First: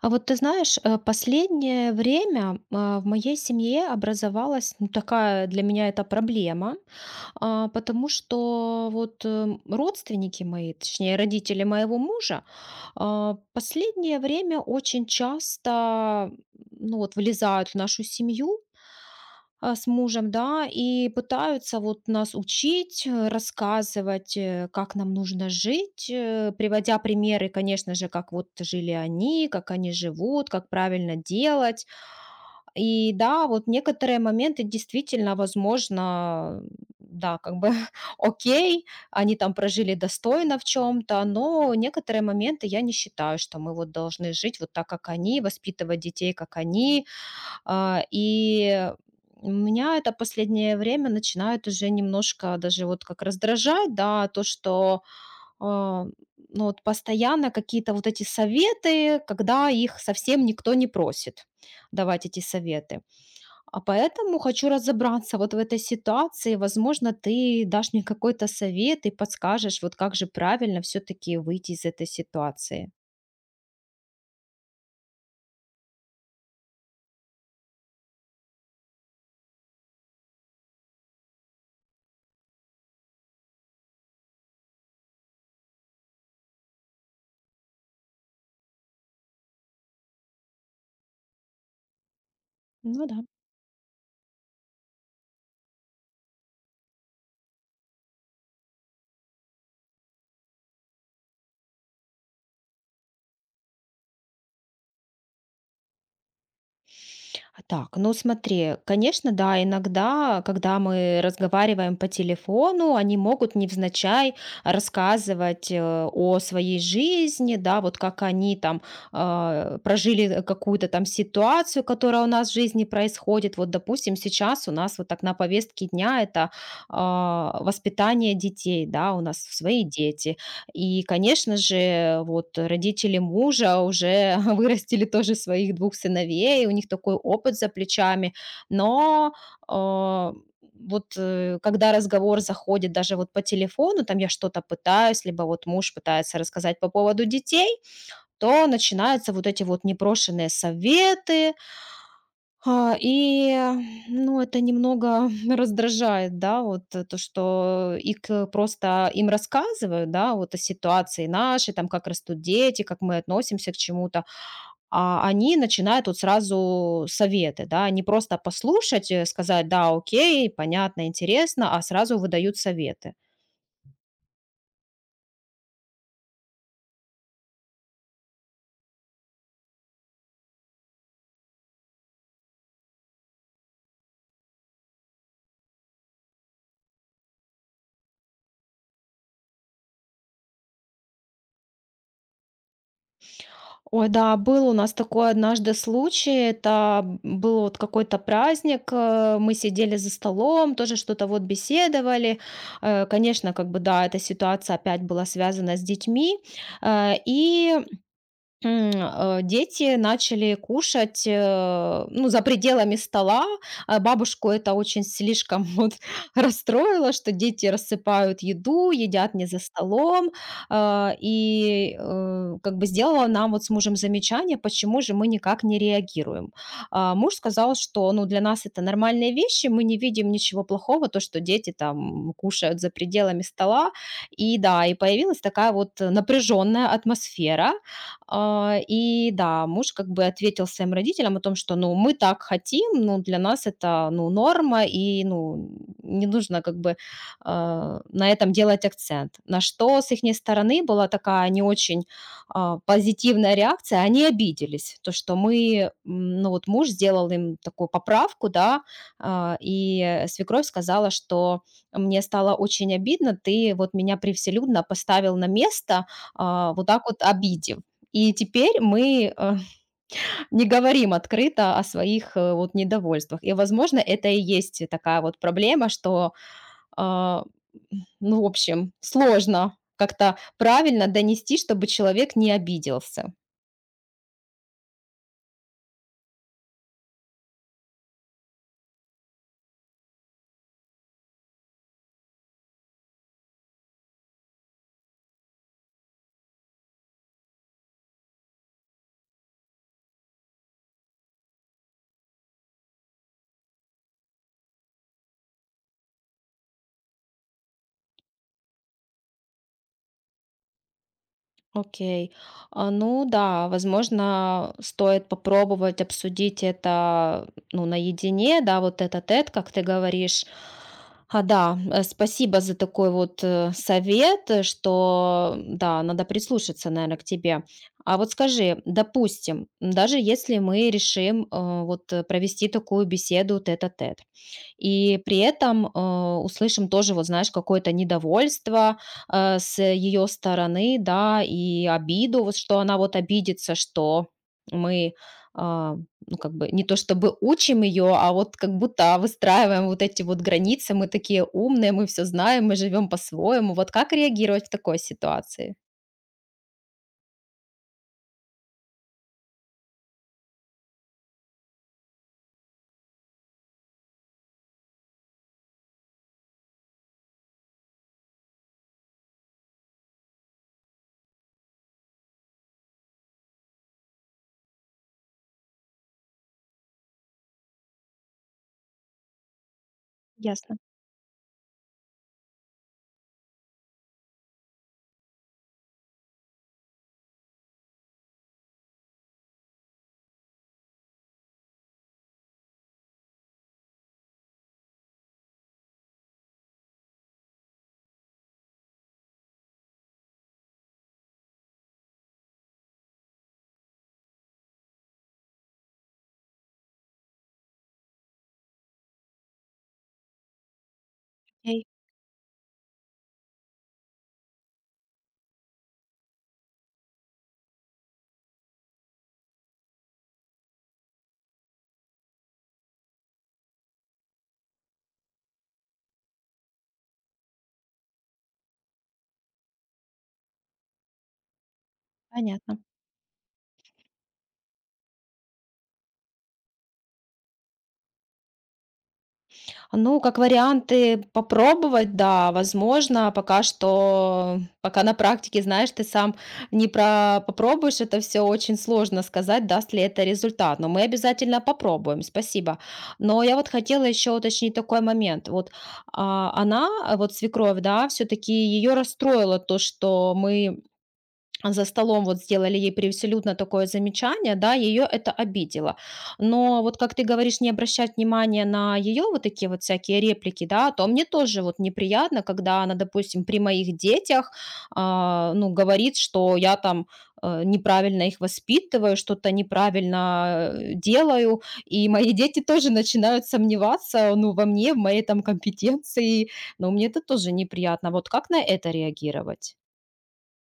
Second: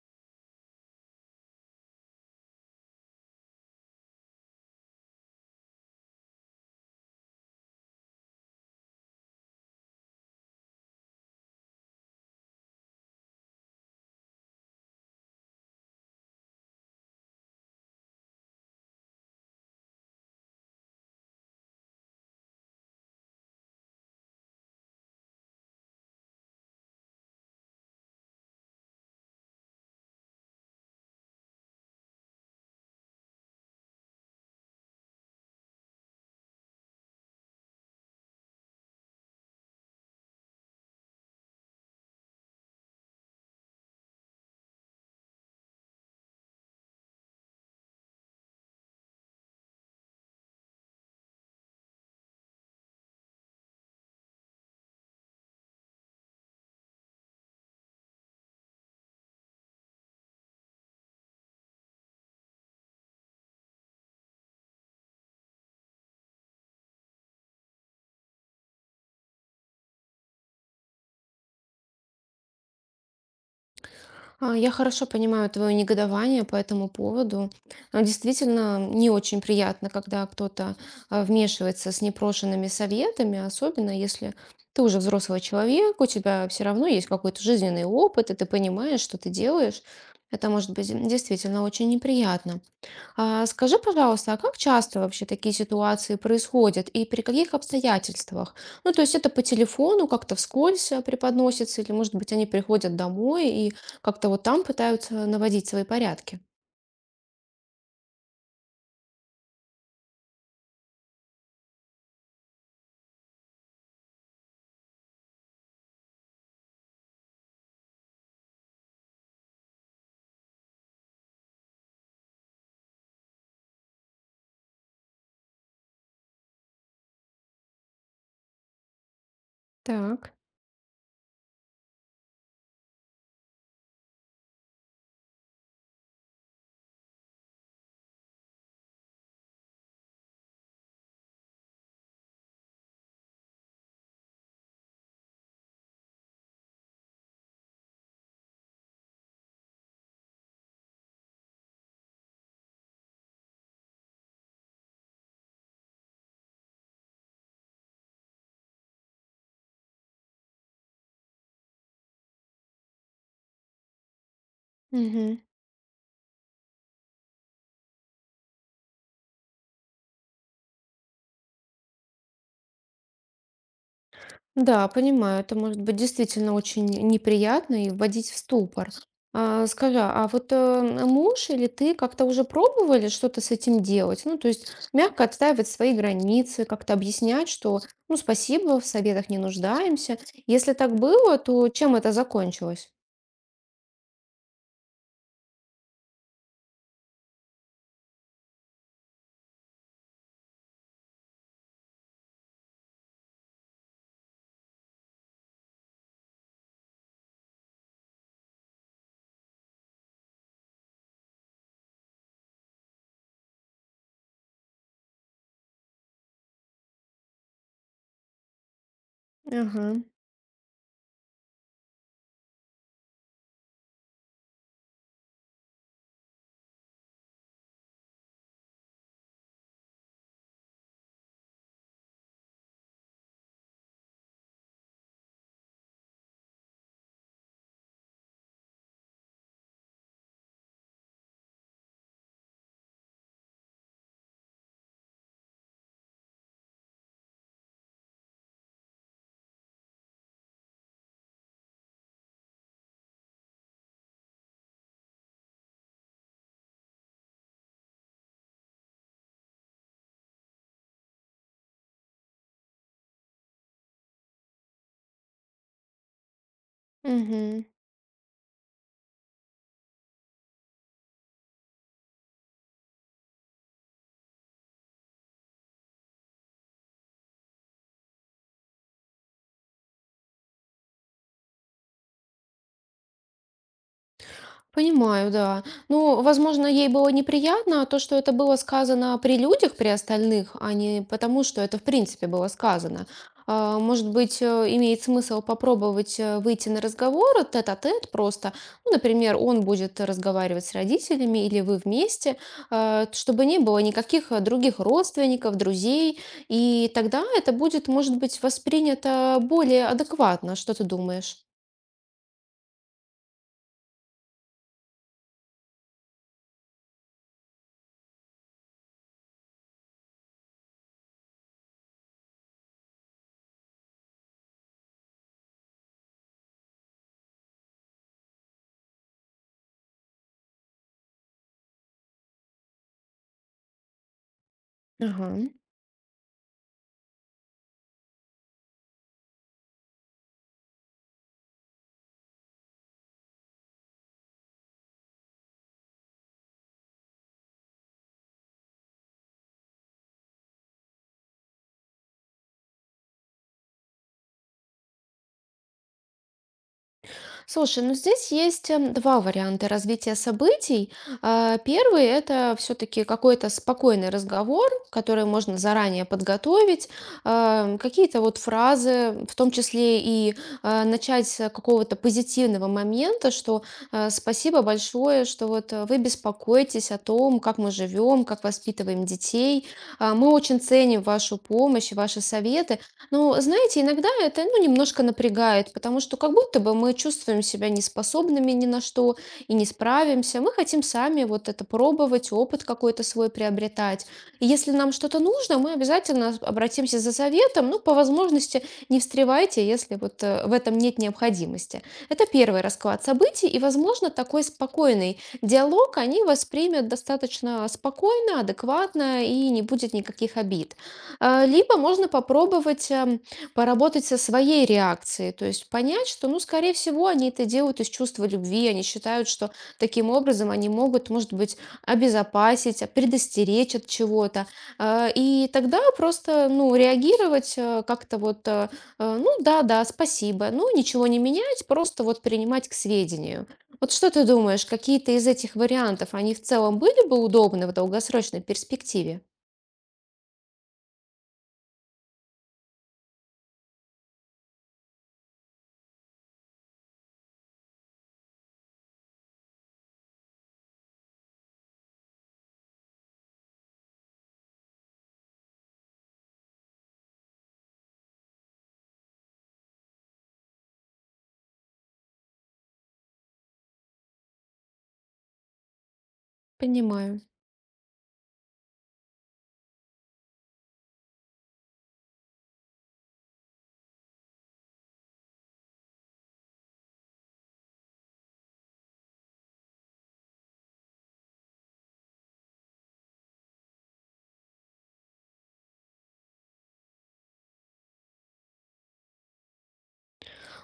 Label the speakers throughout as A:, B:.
A: А вот ты знаешь, последнее время в моей семье образовалась, такая для меня это проблема, потому что вот родственники мои, точнее родители моего мужа, последнее время очень часто, ну, вот, влезают в нашу семью с мужем, да, и пытаются вот нас учить, рассказывать, как нам нужно жить, приводя примеры, конечно же, как вот жили они, как они живут, как правильно делать. И да, вот некоторые моменты действительно, возможно, да, как бы окей, они там прожили достойно в чем-то, но некоторые моменты я не считаю, что мы вот должны жить вот так, как они, воспитывать детей, как они, и меня это последнее время начинает уже немножко даже вот как раздражать, да, то, что, а, ну, вот постоянно какие-то вот эти советы, когда их совсем никто не просит давать эти советы. А поэтому хочу разобраться вот в этой ситуации. Возможно, ты дашь мне какой-то совет и подскажешь, вот как же правильно все-таки выйти из этой ситуации.
B: Я хорошо понимаю твое негодование по этому поводу. Действительно, не очень приятно, когда кто-то вмешивается с непрошенными советами, особенно если ты уже взрослый человек, у тебя все равно есть какой-то жизненный опыт, и ты понимаешь, что ты делаешь. Это может быть действительно очень неприятно.
A: Ну да.
B: А скажи, пожалуйста, а как часто вообще такие ситуации происходят и при каких обстоятельствах? Ну, то есть это по телефону как-то вскользь преподносится, или, может быть, они приходят домой и как-то вот там пытаются наводить свои порядки?
A: Так, ну смотри, конечно, да, иногда, когда мы разговариваем по телефону, они могут невзначай рассказывать о своей жизни, да, вот как они там прожили какую-то там ситуацию, которая у нас в жизни происходит. Вот, допустим, сейчас у нас вот так на повестке дня это, воспитание детей, да, у нас свои
B: Так.
A: дети. И, конечно же, вот родители мужа уже вырастили тоже своих двух сыновей, у них такой опыт за плечами. Но, а, когда разговор заходит даже вот по телефону, там я что-то пытаюсь, либо вот муж пытается рассказать по поводу детей, то начинаются вот эти вот непрошенные советы, а, и, ну, это немного раздражает, да, вот, то, что и просто им рассказываю, да, вот о ситуации нашей, там, как растут дети, как мы относимся к чему-то, а
B: Мгм.
A: они начинают вот сразу советы, да, не просто послушать, сказать, да, окей, понятно, интересно, а сразу выдают советы.
B: Да, понимаю, это может быть действительно очень неприятно и вводить в ступор. А, скажи, а вот муж или ты как-то уже пробовали что-то с этим делать? Ну, то есть мягко отстаивать свои границы, как-то объяснять, что, ну, спасибо, в советах не нуждаемся. Если так было, то чем это закончилось?
A: Ой, да, был у нас такой однажды случай. Это был вот какой-то праздник. Мы сидели за столом, тоже что-то вот беседовали. Конечно, как бы да, эта ситуация опять была связана с детьми. И дети начали кушать, ну, за пределами стола. А бабушку это очень слишком вот расстроило, что дети рассыпают еду, едят не за
B: Ага,
A: столом. Как бы сделала нам вот с мужем замечание, почему же мы никак не реагируем. А, муж сказал, что, ну, для нас это нормальные вещи, мы не видим ничего плохого, то, что дети там кушают за пределами стола. И да, и появилась такая вот напряженная атмосфера, и да, муж как бы ответил своим родителям о том, что, ну, мы так хотим, ну, для нас это, ну, норма, и, ну, не нужно как бы на этом делать акцент. На что с их стороны была такая не очень позитивная реакция, они обиделись, то, что мы, ну, вот муж сделал им такую поправку, да, и свекровь сказала, что мне стало очень обидно, ты вот меня превселюдно поставил на место, вот так вот
B: угу.
A: обидев. И теперь мы, не говорим открыто о своих, вот недовольствах. И, возможно, это и есть такая вот проблема, что, а, ну, в общем, сложно как-то правильно донести, чтобы человек не обиделся.
B: Понимаю, да. Ну, возможно, ей было неприятно то, что это было сказано при людях, при остальных, а не потому, что это в принципе было сказано. Может быть, имеет смысл попробовать выйти на разговор тет-а-тет просто. Ну, например, он будет разговаривать с родителями или вы вместе, чтобы не было никаких других родственников, друзей. И тогда это будет, может быть, воспринято более адекватно. Что ты думаешь?
A: Окей. Ну да, возможно, стоит попробовать обсудить это, ну, наедине, да, вот этот тет как ты говоришь. Спасибо за такой вот, совет, что, да, надо прислушаться, наверное, к тебе. А вот скажи, допустим, даже если мы решим, провести такую беседу тет-а-тет, и
B: Ага.
A: при этом, услышим тоже, вот знаешь, какое-то недовольство, с ее стороны, да, и обиду, вот что она вот обидится, что мы, а, ну, как бы не то чтобы учим ее, а вот как будто выстраиваем вот эти вот границы. Мы такие умные, мы все знаем, мы живем по-своему. Вот как реагировать в такой ситуации?
B: Слушай, ну здесь есть два варианта развития событий. Первый – это все-таки какой-то спокойный разговор, который можно заранее подготовить, какие-то вот фразы, в том числе и начать с какого-то позитивного момента, что спасибо большое, что вот вы беспокоитесь о том, как мы живем, как воспитываем детей. Мы очень
A: Ясно.
B: ценим вашу помощь и ваши советы. Ну, знаете, иногда это, ну, немножко напрягает, потому что как будто бы мы чувствуем себя неспособными ни на что и не справимся. Мы хотим сами вот это пробовать, опыт какой-то свой приобретать. И если нам что-то нужно, мы обязательно обратимся за советом. Ну, по возможности не встревайте, если вот в этом нет необходимости. Это первый расклад событий, и, возможно, такой спокойный диалог они воспримут достаточно спокойно, адекватно и не будет никаких обид. Либо
A: Окей,
B: можно попробовать поработать со своей реакцией, то есть понять, что, ну, скорее всего, они это делают из чувства любви, они считают, что таким образом они могут, может быть, обезопасить, предостеречь от чего-то. И тогда просто, ну, реагировать как-то вот, ну, да-да, спасибо, ну, ничего не менять, просто вот принимать к
A: понятно.
B: сведению. Вот что ты думаешь, какие-то из этих вариантов, они в целом были бы удобны в долгосрочной перспективе?
A: Ну, как варианты попробовать, да, возможно, пока что, пока на практике, знаешь, ты сам не про попробуешь, это все очень сложно сказать, даст ли это результат, но мы обязательно попробуем, спасибо. Но я вот хотела еще уточнить такой момент, вот, она, вот свекровь, да, все-таки ее расстроило то, что мы за столом вот сделали ей абсолютно такое замечание, да, ее это обидело. Но вот как
B: Понимаю.
A: ты говоришь, не обращать внимания на ее вот такие вот всякие реплики, да, то мне тоже вот неприятно, когда она, допустим, при моих детях, ну, говорит, что я там, неправильно их воспитываю, что-то неправильно, делаю, и мои дети тоже начинают сомневаться, ну, во мне, в моей там компетенции, но мне это тоже неприятно. Вот как на это реагировать?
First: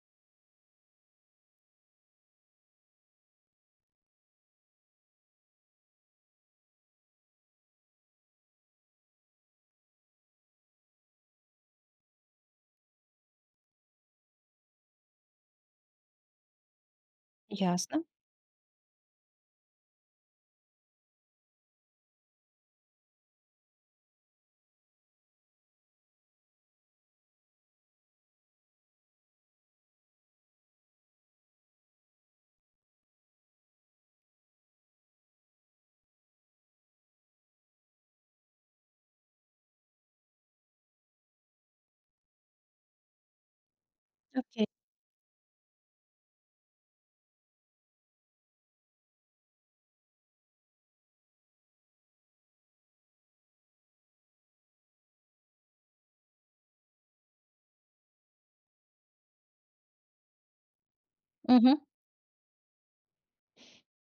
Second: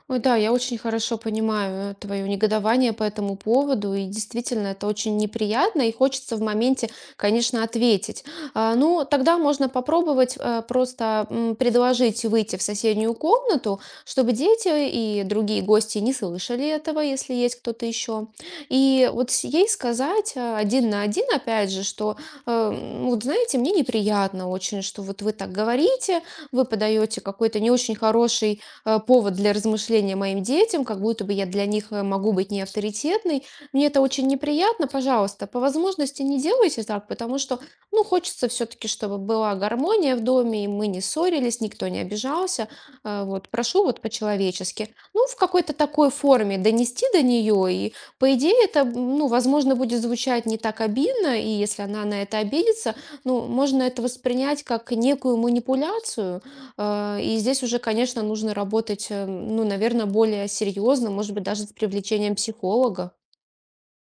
B: Ой, да, я очень хорошо понимаю твое негодование по этому поводу, и действительно это очень неприятно, и хочется в моменте, конечно, ответить. Ну, тогда можно попробовать просто предложить выйти в соседнюю комнату, чтобы дети и другие гости не слышали этого, если есть кто-то
A: Ясно.
B: еще. И вот ей сказать один на один, опять же, что, вот знаете, мне неприятно очень, что вот вы так говорите, вы подаете какой-то не очень хороший повод для размышления моим детям, как будто бы я для них могу быть не авторитетной. Мне это очень неприятно, пожалуйста, по возможности не делайте так, потому что, ну, хочется все-таки, чтобы была гармония в доме, и мы не ссорились, никто не обижался. Вот, прошу вот по-человечески. Ну, в какой-то такой форме донести до нее, и, по идее, это, ну, возможно, будет звучать не так обидно, и если она на это обидится, ну, можно это воспринять как некую манипуляцию. И здесь уже, конечно, нужно работать, ну, наверное, более серьезно, может быть, даже с
A: Мгм.
B: привлечением психолога.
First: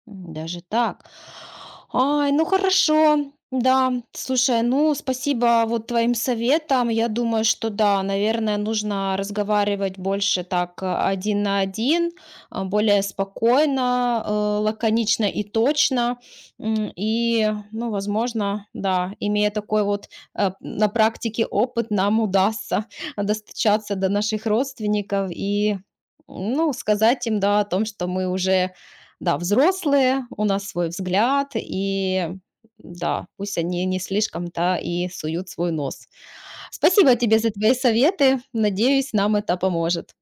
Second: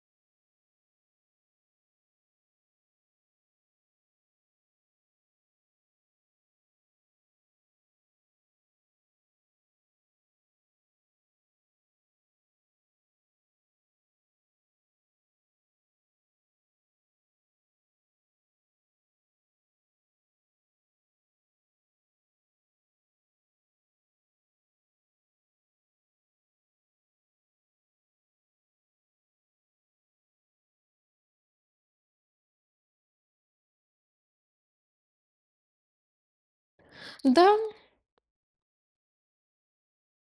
A: Даже так. Ай, ну хорошо. Да, слушай, ну спасибо вот твоим советам. Я думаю, что да, наверное, нужно разговаривать больше так, один на один, более спокойно, лаконично и точно. И, ну, возможно, да, имея такой вот, на практике опыт, нам удастся достучаться до наших родственников и, ну, сказать им, да, о том, что мы уже, да, взрослые, у нас свой взгляд, и да, пусть они не слишком-то и суют свой нос. Спасибо тебе за
B: Да,
A: твои советы. Надеюсь, нам это поможет.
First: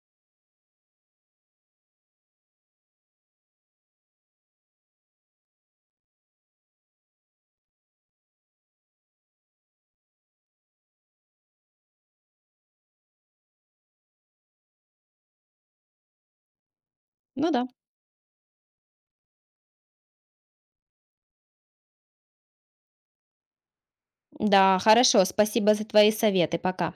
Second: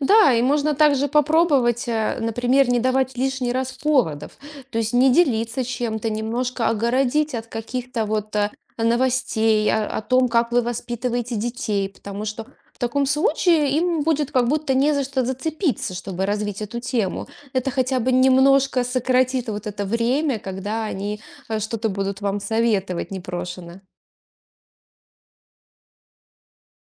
B: да, и можно также попробовать, например, не давать лишний раз поводов, то есть не делиться чем-то, немножко огородить от каких-то вот новостей о, о том, как вы воспитываете детей, потому что в таком случае им будет как будто не за что зацепиться, чтобы развить эту тему.
A: Ну да.
B: Это хотя бы немножко сократит вот это время, когда они что-то будут вам советовать непрошено.
A: Да, хорошо, спасибо за твои советы. Пока.